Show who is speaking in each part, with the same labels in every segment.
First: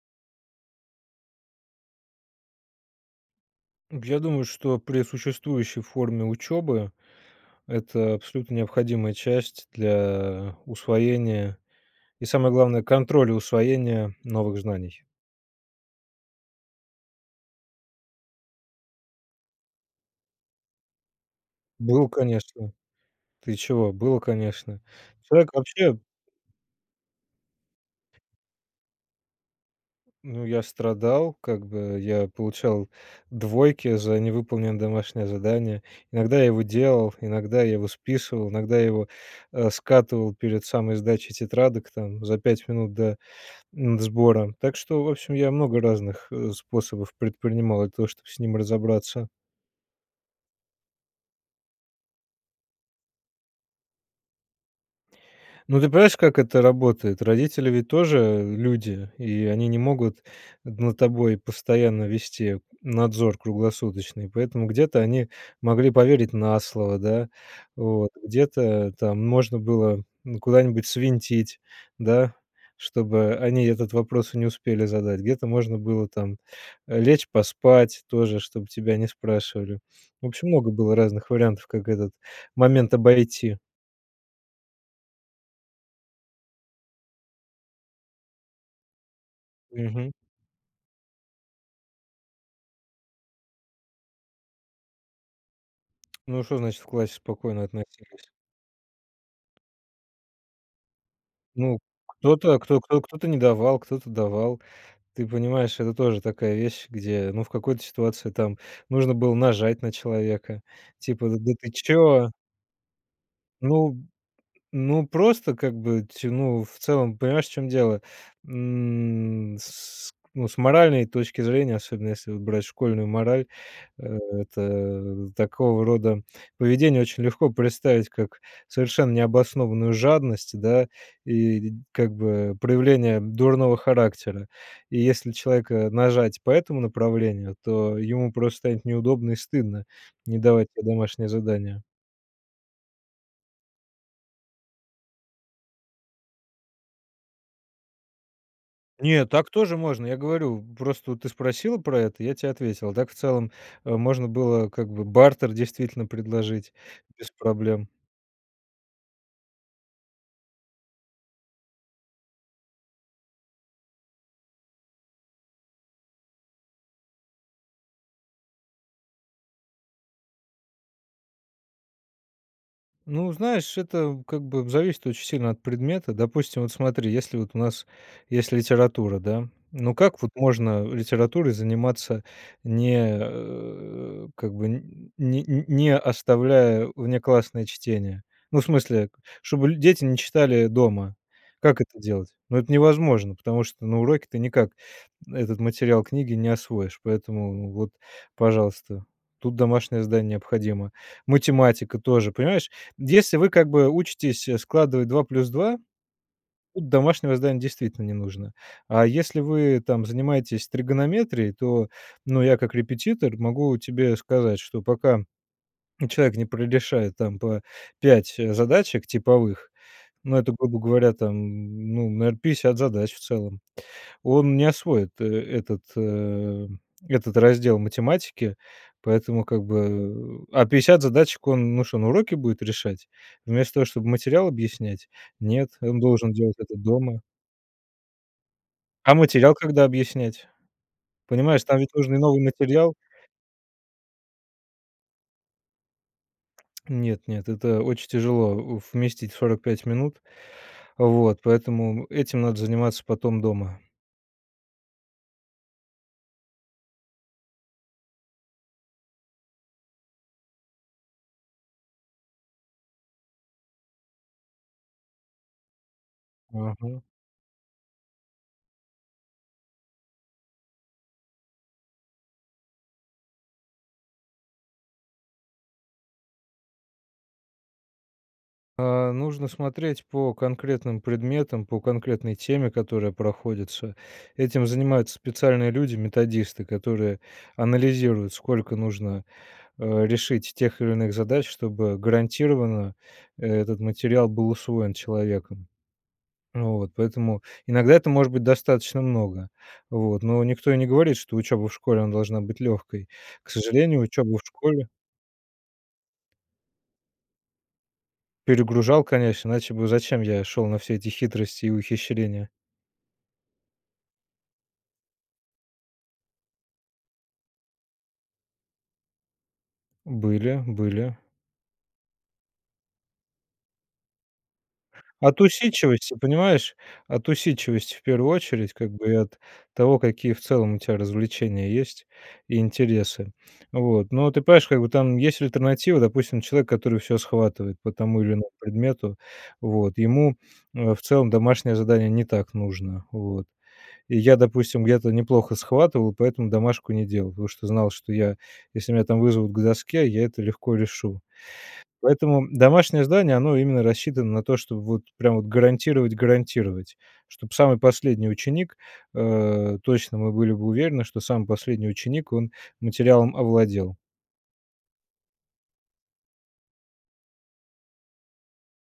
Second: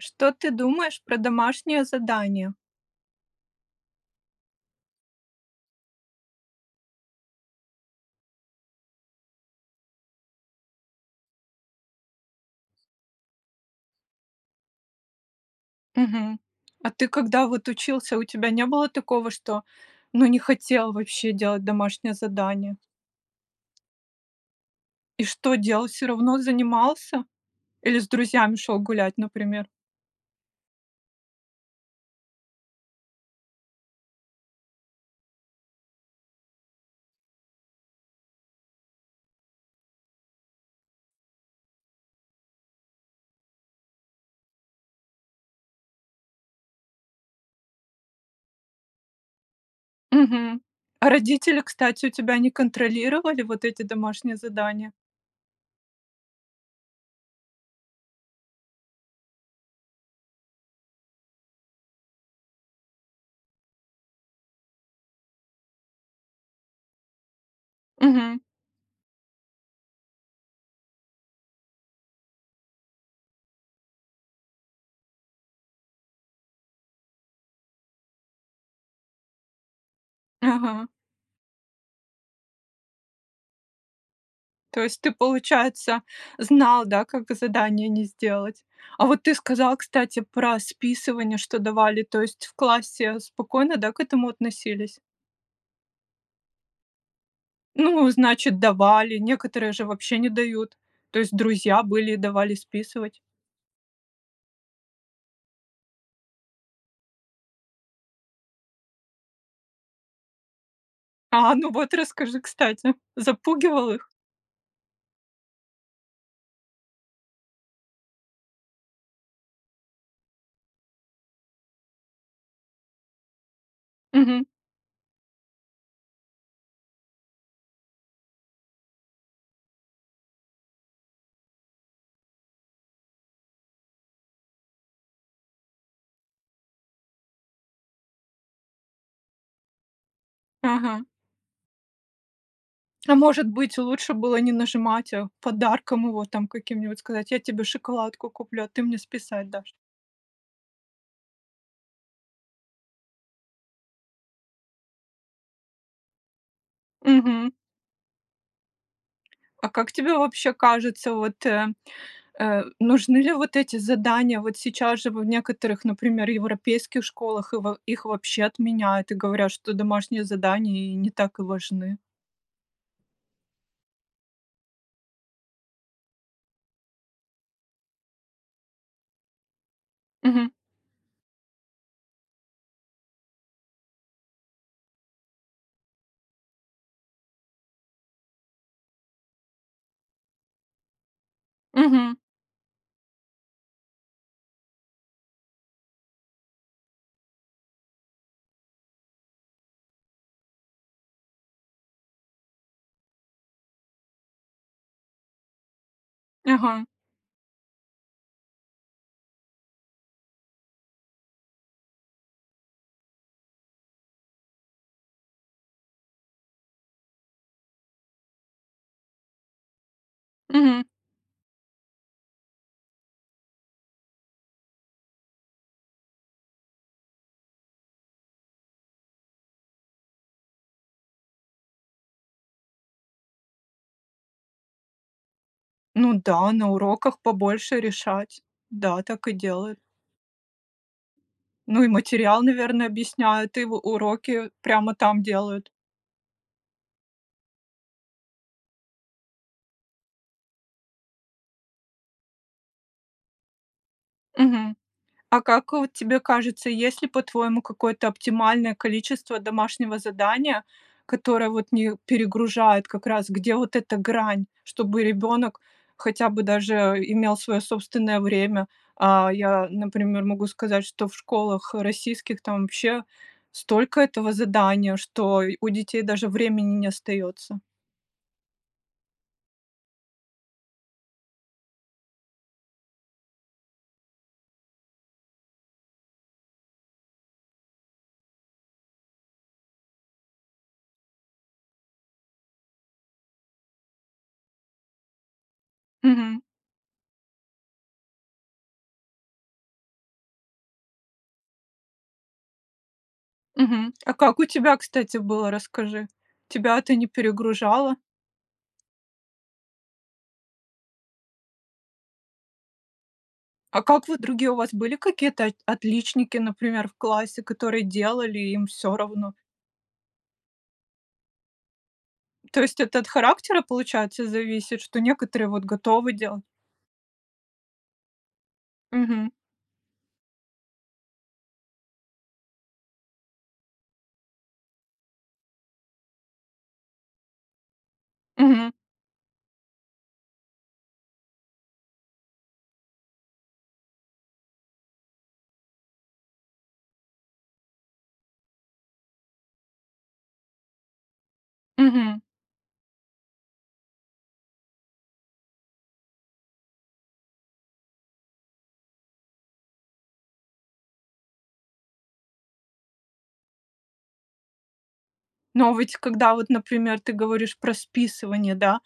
Speaker 1: Что ты думаешь про домашнее задание?
Speaker 2: Я думаю, что при существующей форме учебы, это абсолютно необходимая часть для усвоения и, самое главное, контроля усвоения новых знаний.
Speaker 1: Мгм. А ты, когда вот учился, у тебя не было такого, что, ну, не хотел вообще делать
Speaker 2: Был,
Speaker 1: домашнее
Speaker 2: конечно.
Speaker 1: задание?
Speaker 2: Ты чего, было, конечно.
Speaker 1: И что,
Speaker 2: Человек
Speaker 1: делал,
Speaker 2: вообще
Speaker 1: всё равно занимался? Или с друзьями шел гулять, например?
Speaker 2: Ну, я страдал, как бы, я получал двойки за невыполненное домашнее задание. Иногда я его делал, иногда я его списывал, иногда я его, э, скатывал перед самой сдачей тетрадок, там за 5 минут до, м, сбора, так что, в общем, я много разных, э, способов предпринимал для того, чтобы с ним разобраться.
Speaker 1: Мгм. А, родители, кстати, у тебя не контролировали вот эти домашние задания?
Speaker 2: Ну, ты понимаешь, как это работает? Родители ведь тоже люди, и они не могут над тобой постоянно вести надзор круглосуточный, поэтому где-то они могли поверить на слово, да, вот,
Speaker 1: Мгм.
Speaker 2: где-то там можно было, ну, куда-нибудь свинтить, да, чтобы они этот вопрос и не успели задать, где-то можно было там, э, лечь поспать тоже, чтоб тебя не спрашивали. В общем, много
Speaker 1: Ага.
Speaker 2: было разных вариантов, как этот момент обойти.
Speaker 1: То есть ты, получается, знал, да, как задание не сделать. А вот ты сказал,
Speaker 2: Мгм.
Speaker 1: кстати, про списывание, что давали, то есть в классе спокойно, да, к этому относились?
Speaker 2: Ну, что значит- в классе спокойно
Speaker 1: Ну,
Speaker 2: относились?
Speaker 1: значит, давали, некоторые же вообще не дают, то есть
Speaker 2: Ну,
Speaker 1: друзья были и давали
Speaker 2: кто-то, кто кто
Speaker 1: списывать.
Speaker 2: кто-то не давал, кто-то давал. Ты понимаешь, это тоже такая вещь, где, ну, в какой-то ситуации там нужно было нажать на человека, типа: "Да
Speaker 1: А, ну
Speaker 2: ты
Speaker 1: вот
Speaker 2: чё?"
Speaker 1: расскажи, кстати! Запугивал
Speaker 2: Ну
Speaker 1: их?
Speaker 2: ну, просто, как бы, ть ну, в целом понимаешь, в чем дело, м, с с ну, с моральной точки зрения, особенно если вот брать школьную мораль, э,
Speaker 1: Мгм.
Speaker 2: это такого рода поведение очень легко представить, как совершенно необоснованную жадность, да, и, как бы, проявление дурного характера, и если человека нажать по этому направлению, то ему просто станет неудобно и стыдно не давать тебе
Speaker 1: Ага.
Speaker 2: домашнее задание.
Speaker 1: А, может быть, лучше было не нажимать, а подарком его там каким-нибудь, сказать: "Я тебе шоколадку куплю, а ты мне
Speaker 2: Нет,
Speaker 1: списать
Speaker 2: так
Speaker 1: дашь".
Speaker 2: тоже можно, я говорю. Просто вот ты спросила про это, я те ответил. А так в целом, э, можно было, как бы, бартер действительно предложить, без
Speaker 1: Мгм.
Speaker 2: проблем.
Speaker 1: А как тебе вообще кажется, вот, э, э, нужны ли вот эти задания? Вот сейчас же в некоторых, например, европейских школах, и во их вообще отменяют, и говорят, что домашние задания и не так и важны.
Speaker 2: Ну, знаешь, это, как бы, зависит очень сильно от предмета. Допустим, вот смотри, если вот у нас есть литература, да? Ну, как вот
Speaker 1: Мгм.
Speaker 2: можно литературой заниматься не, э, как бы н не не оставляя внеклассное чтение? Ну, в смысле, чтобы ль дети не читали дома. Как это
Speaker 1: Мгм.
Speaker 2: делать? Ну, это невозможно, потому что на уроке ты никак этот материал книги не освоишь. Поэтому вот, пожалуйста, тут домашнее задание необходимо. Математика тоже, понимаешь, если вы, как бы, учитесь складывать 2 плюс 2,
Speaker 1: Ага.
Speaker 2: домашнего здания действительно не нужно. А если вы там занимаетесь тригонометрией, то, ну, я как репетитор могу тебе сказать, что пока человек не прорешает там по 5 задачек типовых, ну это, грубо
Speaker 1: Мгм.
Speaker 2: говоря, там, ну, наверно, 50 задач в целом, он не освоит этот, э, этот раздел математики. Поэтому, как бы, э, а 50 задачек он, ну шо, на уроке будет решать вместо того, чтоб материал объяснять? Нет, он
Speaker 1: Ну
Speaker 2: должен
Speaker 1: да,
Speaker 2: делать
Speaker 1: на
Speaker 2: это
Speaker 1: уроках
Speaker 2: дома.
Speaker 1: побольше решать. Да,
Speaker 2: А
Speaker 1: так и
Speaker 2: материал
Speaker 1: делают.
Speaker 2: когда объяснять? Понимаешь, там
Speaker 1: Ну, и
Speaker 2: ведь нужен и
Speaker 1: материал,
Speaker 2: новый
Speaker 1: наверно,
Speaker 2: материал.
Speaker 1: объясняет, и в уроки прямо там делают.
Speaker 2: Нет нет, это очень тяжело, э, вместить в 45 минут, вот поэтому этим надо заниматься потом дома.
Speaker 1: Мгм. А как вот тебе кажется, есть ли, по-твоему, какое-то оптимальное количество домашнего задания, которое вот не перегружает как раз, где вот эта грань, чтобы ребенок хотя бы даже
Speaker 2: Ага.
Speaker 1: имел свое собственное время? А, я, например, могу сказать, что в школах, э, российских там вообще столько этого задания, что й у детей даже времени не остается.
Speaker 2: А, нужно смотреть по конкретным предметам, по конкретной теме, которая проходится. Этим занимаются специальные люди- методисты, которые анализируют, сколько нужно, э, решить тех или иных задач, чтобы гарантированно этот материал был усвоен человеком.
Speaker 1: Мгм.
Speaker 2: Вот. Поэтому иногда это может быть достаточно много, вот, но никто и не говорит, что учеба в школе, она должна быть легкой. К
Speaker 1: Мгм.
Speaker 2: сожалению,
Speaker 1: А
Speaker 2: учеба
Speaker 1: как
Speaker 2: в
Speaker 1: у тебя,
Speaker 2: школе
Speaker 1: кстати, было, расскажи? Тебя это не перегружало?
Speaker 2: Перегружал, конечно, иначе бы зачем я шел на все эти хитрости и ухищрения.
Speaker 1: А как вот другие у вас были какие-то от отличники, например, в классе, которые делали, и им всё равно?
Speaker 2: Были, были.
Speaker 1: То есть это от характера получается зависит, что
Speaker 2: От
Speaker 1: некоторые вот готовы
Speaker 2: усидчивости,
Speaker 1: делать?
Speaker 2: понимаешь. От усидчивости, в первую очередь, как бы
Speaker 1: Мгм.
Speaker 2: от того какие в целом у тебя развлечения есть, и интересы. Вот. Но ты понимаешь, как бы там, есть, альтернатива. Допустим человек который всё схватывает по тому или иному
Speaker 1: Мгм.
Speaker 2: предмету, вот. Ему, э, в целом домашнее задание не так нужно. Вот. И я допустим, я-то неплохо схватывал, поэтому домашку не делал, потому что знал что я, если меня там вызовут к доске я это легко решу.
Speaker 1: Мгм.
Speaker 2: Поэтому домашнее здание- оно именно рассчитано на то чтоб вот прям вот гарантировать гарантировать, чтоб самый последний ученик, э, точно мы были бы уверены, что самый последний, ученик- он материалом овладел.
Speaker 1: Но, а, ведь когда вот, например, ты говоришь про списывание, да,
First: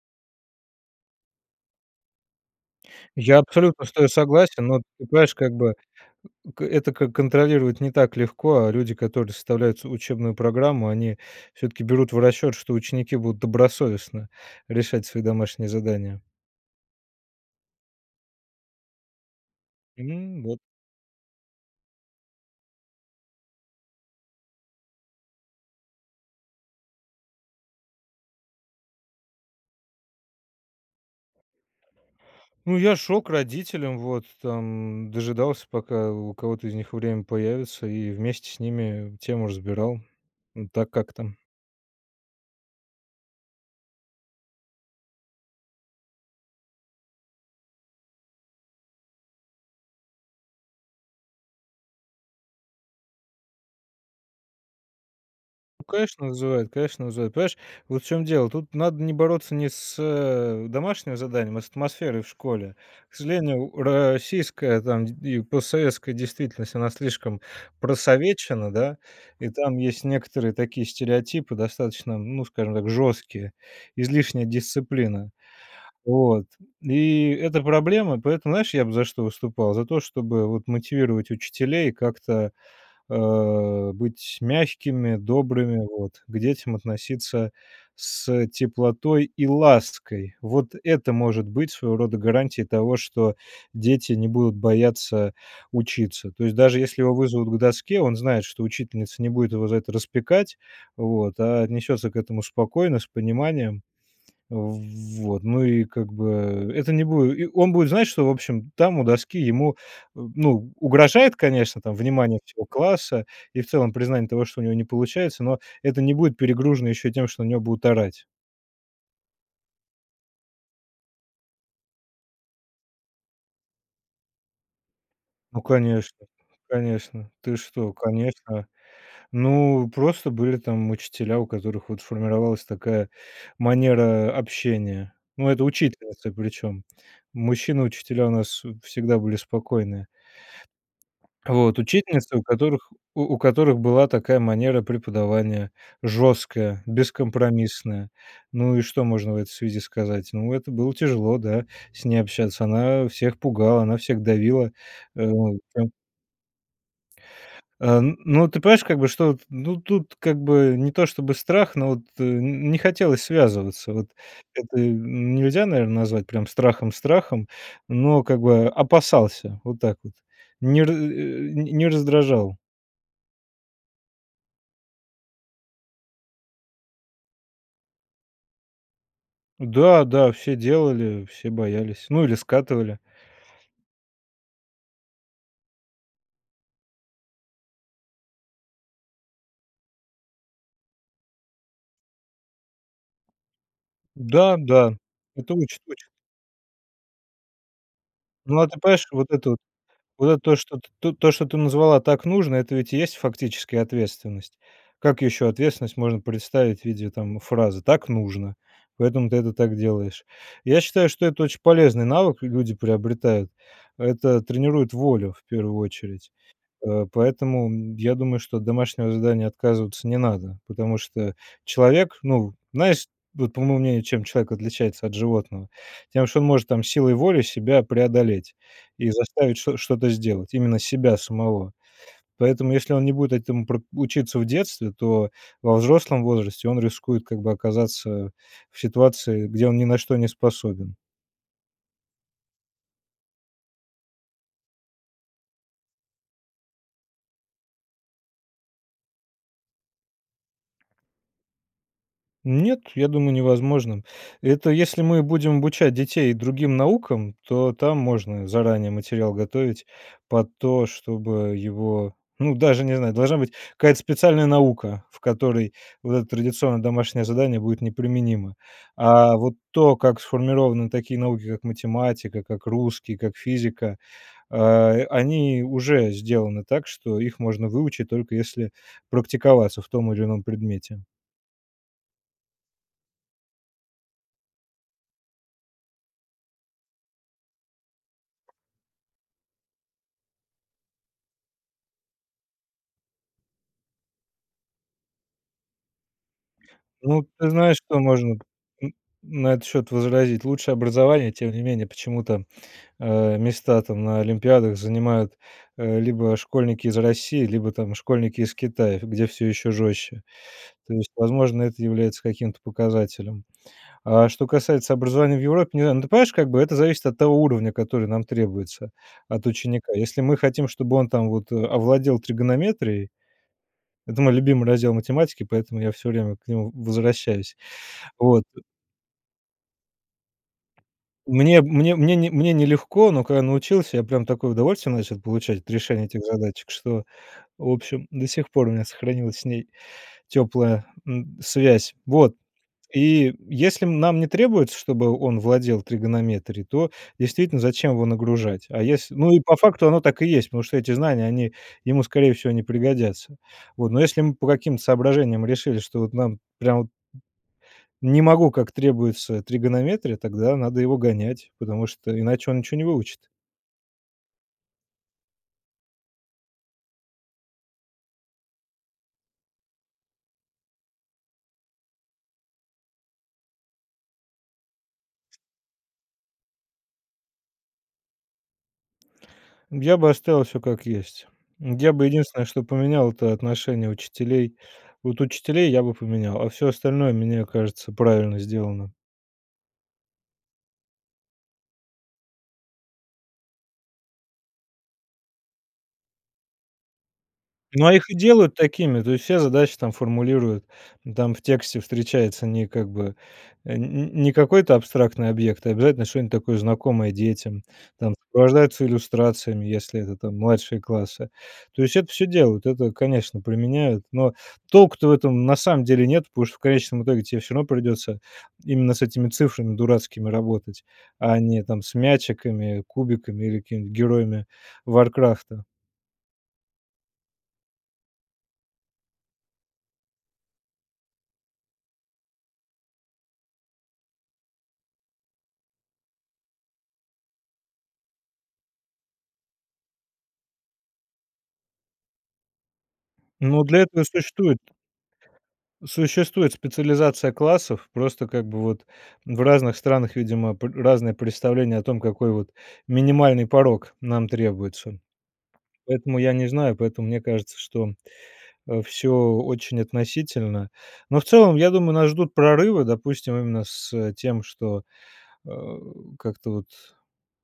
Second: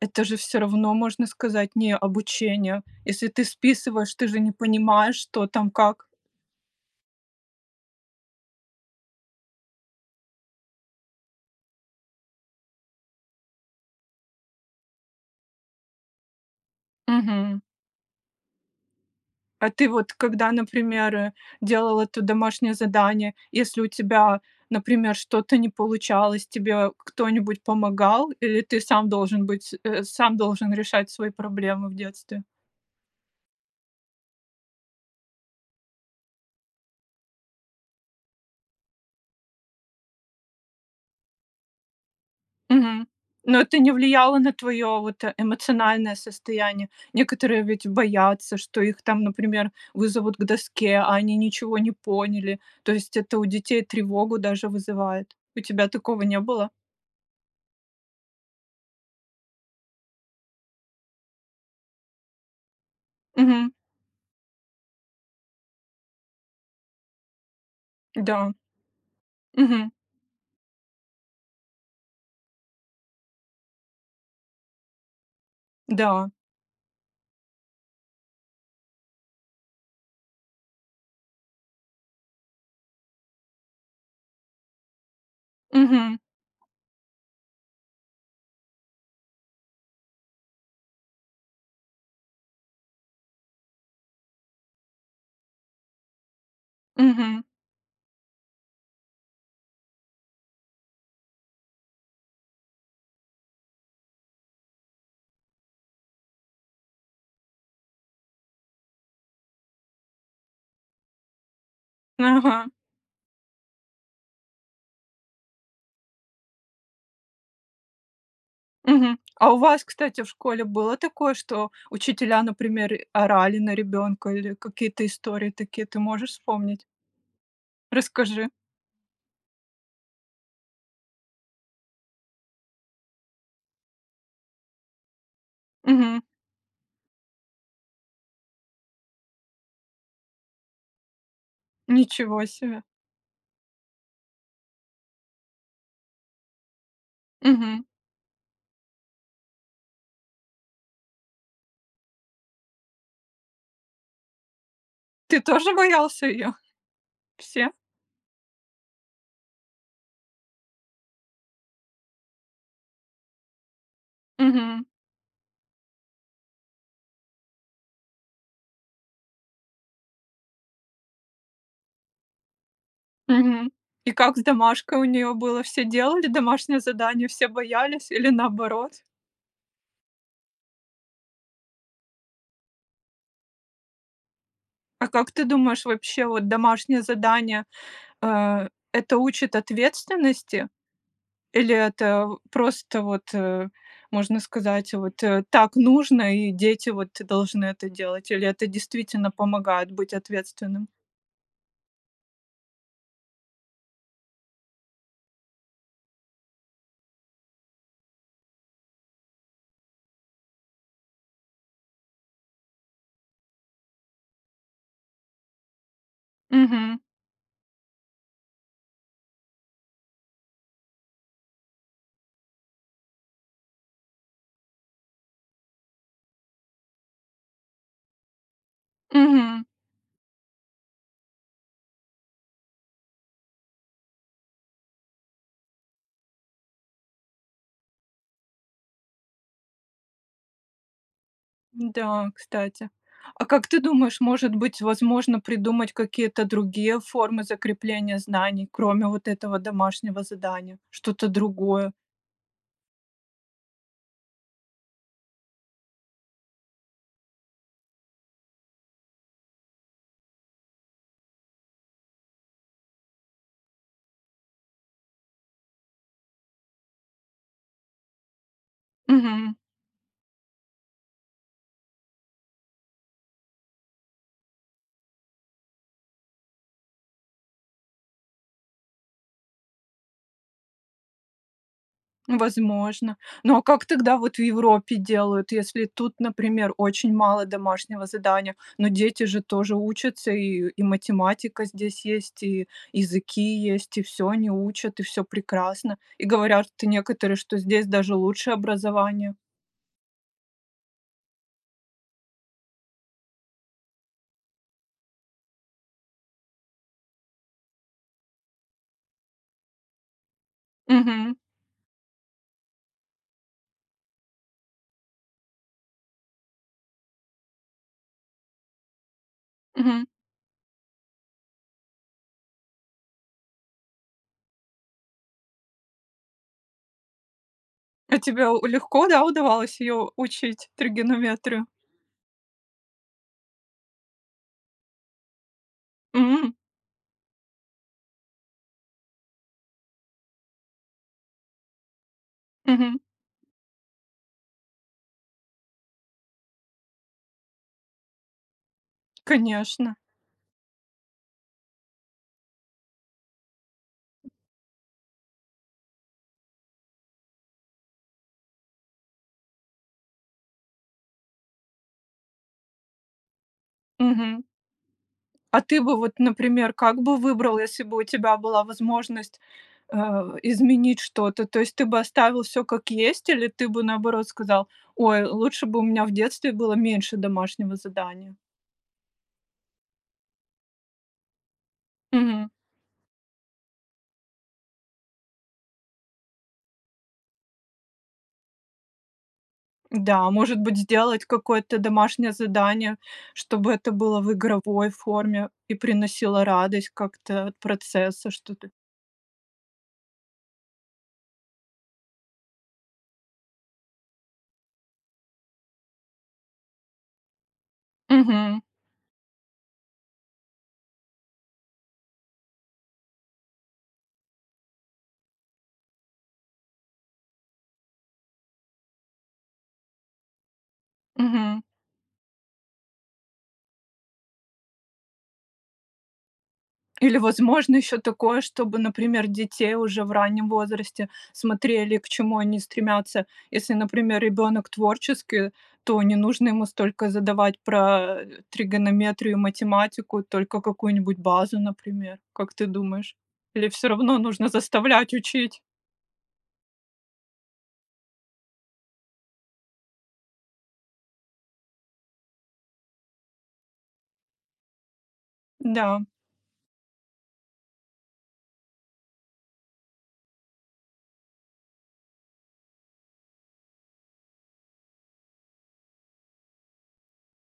Speaker 1: это же всё равно можно сказать- не обучение. Если
Speaker 2: Я
Speaker 1: ты
Speaker 2: абсолютно с тобой
Speaker 1: списываешь, ты же не
Speaker 2: согласен, но от ты
Speaker 1: понимаешь,
Speaker 2: понимаешь,
Speaker 1: что
Speaker 2: как
Speaker 1: там
Speaker 2: бы,
Speaker 1: как.
Speaker 2: м, г это как контролировать не так легко, а люди которые составляют ц учебную программу они, всё-таки, берут в расчет, что ученики будут добросовестно решать свои домашние задания.
Speaker 1: Мгм. А ты вот
Speaker 2: Мгм,
Speaker 1: когда,
Speaker 2: вот.
Speaker 1: например, э, делал это домашнее задание, если у тебя, например, что-то не получалось, тебе к кто-нибудь помогал, или ты сам должен быть, э, сам должен решать свои проблемы в детстве?
Speaker 2: Ну я шёл к родителям, вот там, дожидался пока у кого-то из них время появится, и вместе с ними тему разбирал. М, так как-то.
Speaker 1: Мгм. Но это не влияло на твоё, вот, э, эмоциональное состояние. Некоторые ведь боятся, что их там, например, вызовут к доске, а они ничего не поняли. То есть это у детей тревогу даже вызывает. У
Speaker 2: Ну
Speaker 1: тебя такого
Speaker 2: конечно
Speaker 1: не было?
Speaker 2: вызывает, конечно вызывает. Понимаешь, вот в чём дело, тут надо не бороться не с, э, домашним заданием, а с атмосферой в школе. К сожалению
Speaker 1: Мгм.
Speaker 2: у российская там д и постсоветской действительность- она слишком
Speaker 1: Да.
Speaker 2: просовечена, да, и там
Speaker 1: Мгм.
Speaker 2: есть некоторые такие стереотипы достаточно, ну, скажем так, жёсткие: излишняя дисциплина.
Speaker 1: Да.
Speaker 2: Вот. И это проблема. Поэтому знаешь, я бы за что выступал за то, чтобы вот мотивировать учителей, как-то, а, быть мягкими, добрыми,
Speaker 1: Мгм.
Speaker 2: вот. К детям относиться с, теплотой и лаской. Вот это может быть своего рода гарантией того, что дети не будут бояться учиться. То есть даже если его
Speaker 1: Мгм.
Speaker 2: вызовут к доске, он знает, что учительница не будет его за это распекать, вот, а отнесется к этому спокойно с пониманием. Вот. Ну и как бы, это не буде и он будет знать, что, в общем, там у доски ему, м, ну, угрожает конечно там внимание всего
Speaker 1: Ага.
Speaker 2: класса, и в целом признание того, что у него не получается, но это не будет перегружено ещё и тем что на него будут орать.
Speaker 1: Мгм. А у вас, кстати, в школе было такое, что учителя, например, э, орали на ребенка, или какие-то истории
Speaker 2: Ну
Speaker 1: такие ты
Speaker 2: конечно.
Speaker 1: можешь вспомнить?
Speaker 2: Конечно. Ты что,
Speaker 1: Расскажи.
Speaker 2: Конечно. Ну просто были там учителя, у которых вот формировалась такая манера общения. Но это
Speaker 1: Мгм.
Speaker 2: учительницы причём. Мужчины учителя у нас, э, всегда были спокойные. Вот. Учительница у
Speaker 1: Ничего себе.
Speaker 2: которых у у которых была такая манера преподавания: жесткая,
Speaker 1: Мгм.
Speaker 2: бескомпромиссная. Ну и что можно в этой связи сказать? Ну это было тяжело, да, с ней общаться она, а, всех пугала, она всех давила, э,
Speaker 1: Ты
Speaker 2: в
Speaker 1: тоже
Speaker 2: [unintelligible]
Speaker 1: боялся её? Все?
Speaker 2: А н но ты понимаешь, как бы что, т ну тут, как бы, не то чтобы страх, но вот, э, н не хотелось связываться. Вот. Это
Speaker 1: Мгм.
Speaker 2: нельзя наверно назвать прям страхом страхом, но как бы опасался. Вот так вот. Не ра э, не раздражал.
Speaker 1: Мгм. И как с домашкой у неё было? Все делали домашнее задание, все боялись, или наоборот?
Speaker 2: Да-да все делали, все боялись ну или скатывали.
Speaker 1: А как ты думаешь, вообще, вот домашнее задание, э, это учит ответственности? Или это, просто вот, э, можно сказать,
Speaker 2: Да-да.
Speaker 1: вот, э:
Speaker 2: Это
Speaker 1: "Так
Speaker 2: учит очень.
Speaker 1: нужно"- и дети вот должны это делать, или
Speaker 2: Но
Speaker 1: это
Speaker 2: а ты понимаешь вот
Speaker 1: действительно
Speaker 2: это вот,
Speaker 1: помогает быть
Speaker 2: вот это то что,
Speaker 1: ответственным?
Speaker 2: т тут что ты назвала так нужно- это ведь и есть фактически ответственность. Как ещё ответственность можно представить в виде там фразы: "Так нужно"- поэтому ты это так делаешь. Я считаю что это очень полезный навык л люди приобретают. Это тренирует волю, в первую очередь.
Speaker 1: Мгм.
Speaker 2: Э, поэтому, я думаю что от домашнего задания отказываться не надо, потому что человек, ну Знаешь вот по моему мнению, чем человек отличается от животного? Тем что он может там силой воли себя преодолеть, и заставить
Speaker 1: Мгм.
Speaker 2: чт что-то сделать. Именно себя самого. Поэтому если он не будет этому про учиться в детстве, то во взрослом возрасте он рискует как бы оказаться в ситуации где он ни на что не способен.
Speaker 1: М, да, кстати. А как ты думаешь, может быть возможно придумать какие-то другие формы закрепления знаний, кроме вот этого домашнего задания, что-то другое?
Speaker 2: Нет, я думаю, невозможным. Это если мы будем обучать детей другим наукам, то там можно заранее материал готовить под то, чтобы его, ну, даже не знаю, должна быть какая-то специальная наука, в которой вот это традиционное домашнее задание будет не применимо. А
Speaker 1: Мгм.
Speaker 2: вот то, как сформированы такие науки, как математика, как русский, как физика, а, они уже сделаны так, что их можно выучить только если практиковаться в том или ином предмете.
Speaker 1: Возможно. Ну а как тогда вот в Европе делают, если тут, например, очень мало домашнего задания, но дети же тоже учатся, и и математика здесь есть, и языки есть, и всё они учат, и всё прекрасно, и говорят, что
Speaker 2: Ну,
Speaker 1: некоторые,
Speaker 2: ты
Speaker 1: что
Speaker 2: знаешь,
Speaker 1: здесь
Speaker 2: что
Speaker 1: даже
Speaker 2: можно
Speaker 1: лучше
Speaker 2: н
Speaker 1: образование.
Speaker 2: на этот счет возразить: лучшее образование, тем не менее, почему-то, э, места там на олимпиадах занимают, э, либо школьники из России, либо, там, школьники из Китая, где всё еще жестче. То есть,
Speaker 1: Мгм.
Speaker 2: возможно, это является каким-то показателем. А что касается образования в Европе- не знаю, ну, ты понимаешь, как бы, это зависит от того уровня, который нам требуется от ученика.
Speaker 1: Мгм.
Speaker 2: Если мы хотим, чтобы он, там, вот овладел тригонометрией- это мой любимый раздел математики, поэтому я всё время к нему возвращаюсь,
Speaker 1: А
Speaker 2: вот,
Speaker 1: тебе
Speaker 2: э
Speaker 1: у легко, да, удавалось её учить,
Speaker 2: Мне
Speaker 1: тригонометрию?
Speaker 2: мне мне не мне не легко, но когда научился, я прям такое удовольствие начал получать от решения этих
Speaker 1: М.
Speaker 2: задачек, что, в общем, до сих пор у меня сохранилась с ней теплая, м, связь. Вот,
Speaker 1: Мгм.
Speaker 2: и если нам не требуется, чтобы он владел тригонометрией, то, действительно, зачем его нагружать? А если ну, и по факту
Speaker 1: Конечно.
Speaker 2: оно так и есть, потому что эти знания- они ему, скорее всего, не пригодятся. Вот, но если мы по каким-то соображениям решили, что вот нам прям вот не могу, как требуется тригонометрия, тогда надо его гонять, потому что иначе он ничё не выучит.
Speaker 1: Мгм. А ты бы вот, например, как бы выбрал, если бы у тебя была возможность, э, изменить что-то, то есть ты бы оставил всё как есть, или ты бы наоборот сказал: "Ой, лучше бы у меня в детстве было меньше домашнего задания?"
Speaker 2: Я бы оставил всё как есть, я бы единственное
Speaker 1: Мгм.
Speaker 2: что поменял- это отношение учителей, вот учителей я бы поменял, а всё остальное, мне кажется, правильно сделано.
Speaker 1: Да, может быть, сделать какое-то домашнее задание, чтобы это было в игровой форме, и приносило радость как-то от
Speaker 2: Но их и
Speaker 1: процесса,
Speaker 2: делают
Speaker 1: что-то
Speaker 2: такими, то есть все задачи там формулируют там в тексте встречается не, как бы, э, нь нь не какой-то абстрактный объект, а обязательно что-нибудь такое знакомое детям, там
Speaker 1: Мгм.
Speaker 2: сопровождаются иллюстрациями, если это, там младшие классы, то есть это всё делают, это конечно применяют, но толку-то в этом на самом деле нет, потому что в конечном итоге тебе равно придется именно с этими цифрами дурацкими работать, а
Speaker 1: Мгм.
Speaker 2: не там с мячиками, кубиками или какими-нибудь героями Варкрафта.
Speaker 1: Или возможно еще такое, чтобы, например, детей уже в раннем возрасте смотрели, к чему они стремятся. Если, например, ребенок творческий, то не нужно ему столько задавать про, э, тригонометрию и математику, только какую-нибудь базу, например. Как ты думаешь,
Speaker 2: Но
Speaker 1: или
Speaker 2: для
Speaker 1: всё
Speaker 2: этого и
Speaker 1: равно нужно
Speaker 2: существует
Speaker 1: заставлять учить?
Speaker 2: существует специализация классов, просто, как бы, вот, в разных странах, видимо, пр разные представления о том, какой, вот, минимальный порог нам требуется.
Speaker 1: Да.
Speaker 2: Поэтому я не знаю, поэтому мне кажется, что, а, всё очень относительно, но в целом я думаю, нас ждут прорывы, допустим, именно с тем, что, э, как-то вот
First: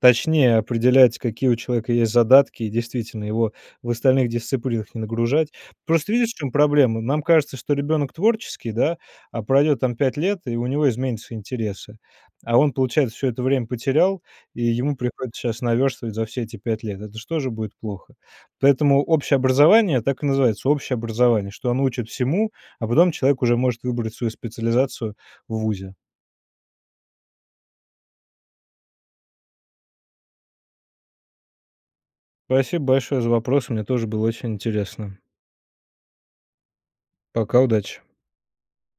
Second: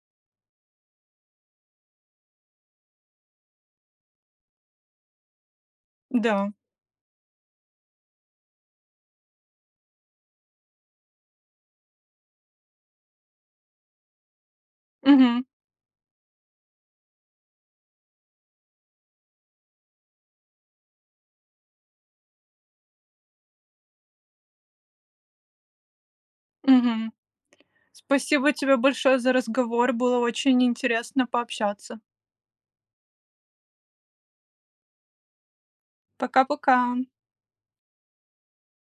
Speaker 2: точнее определять, какие у человека есть задатки, и действительно его в остальных дисциплинах не нагружать. Просто видишь, в чем
Speaker 1: Да.
Speaker 2: проблема? Нам кажется, что ребенок творческий, да, а пройдет там 5 лет, и у него изменятся интересы, а он, получается, всё это время потерял, и ему приходится
Speaker 1: Мгм.
Speaker 2: щас наверстывать за все эти 5 лет. Это же тоже будет плохо. Поэтому общее образование так и называется общее образование, что оно учит всему, а потом человек уже может выбрать свою специализацию в вузе.
Speaker 1: Мгм, спасибо тебе большое за разговор, было очень интересно пообщаться.
Speaker 2: Спасибо большое за вопросы, мне тоже было очень интересно.
Speaker 1: Пока-пока.
Speaker 2: Пока. Удачи.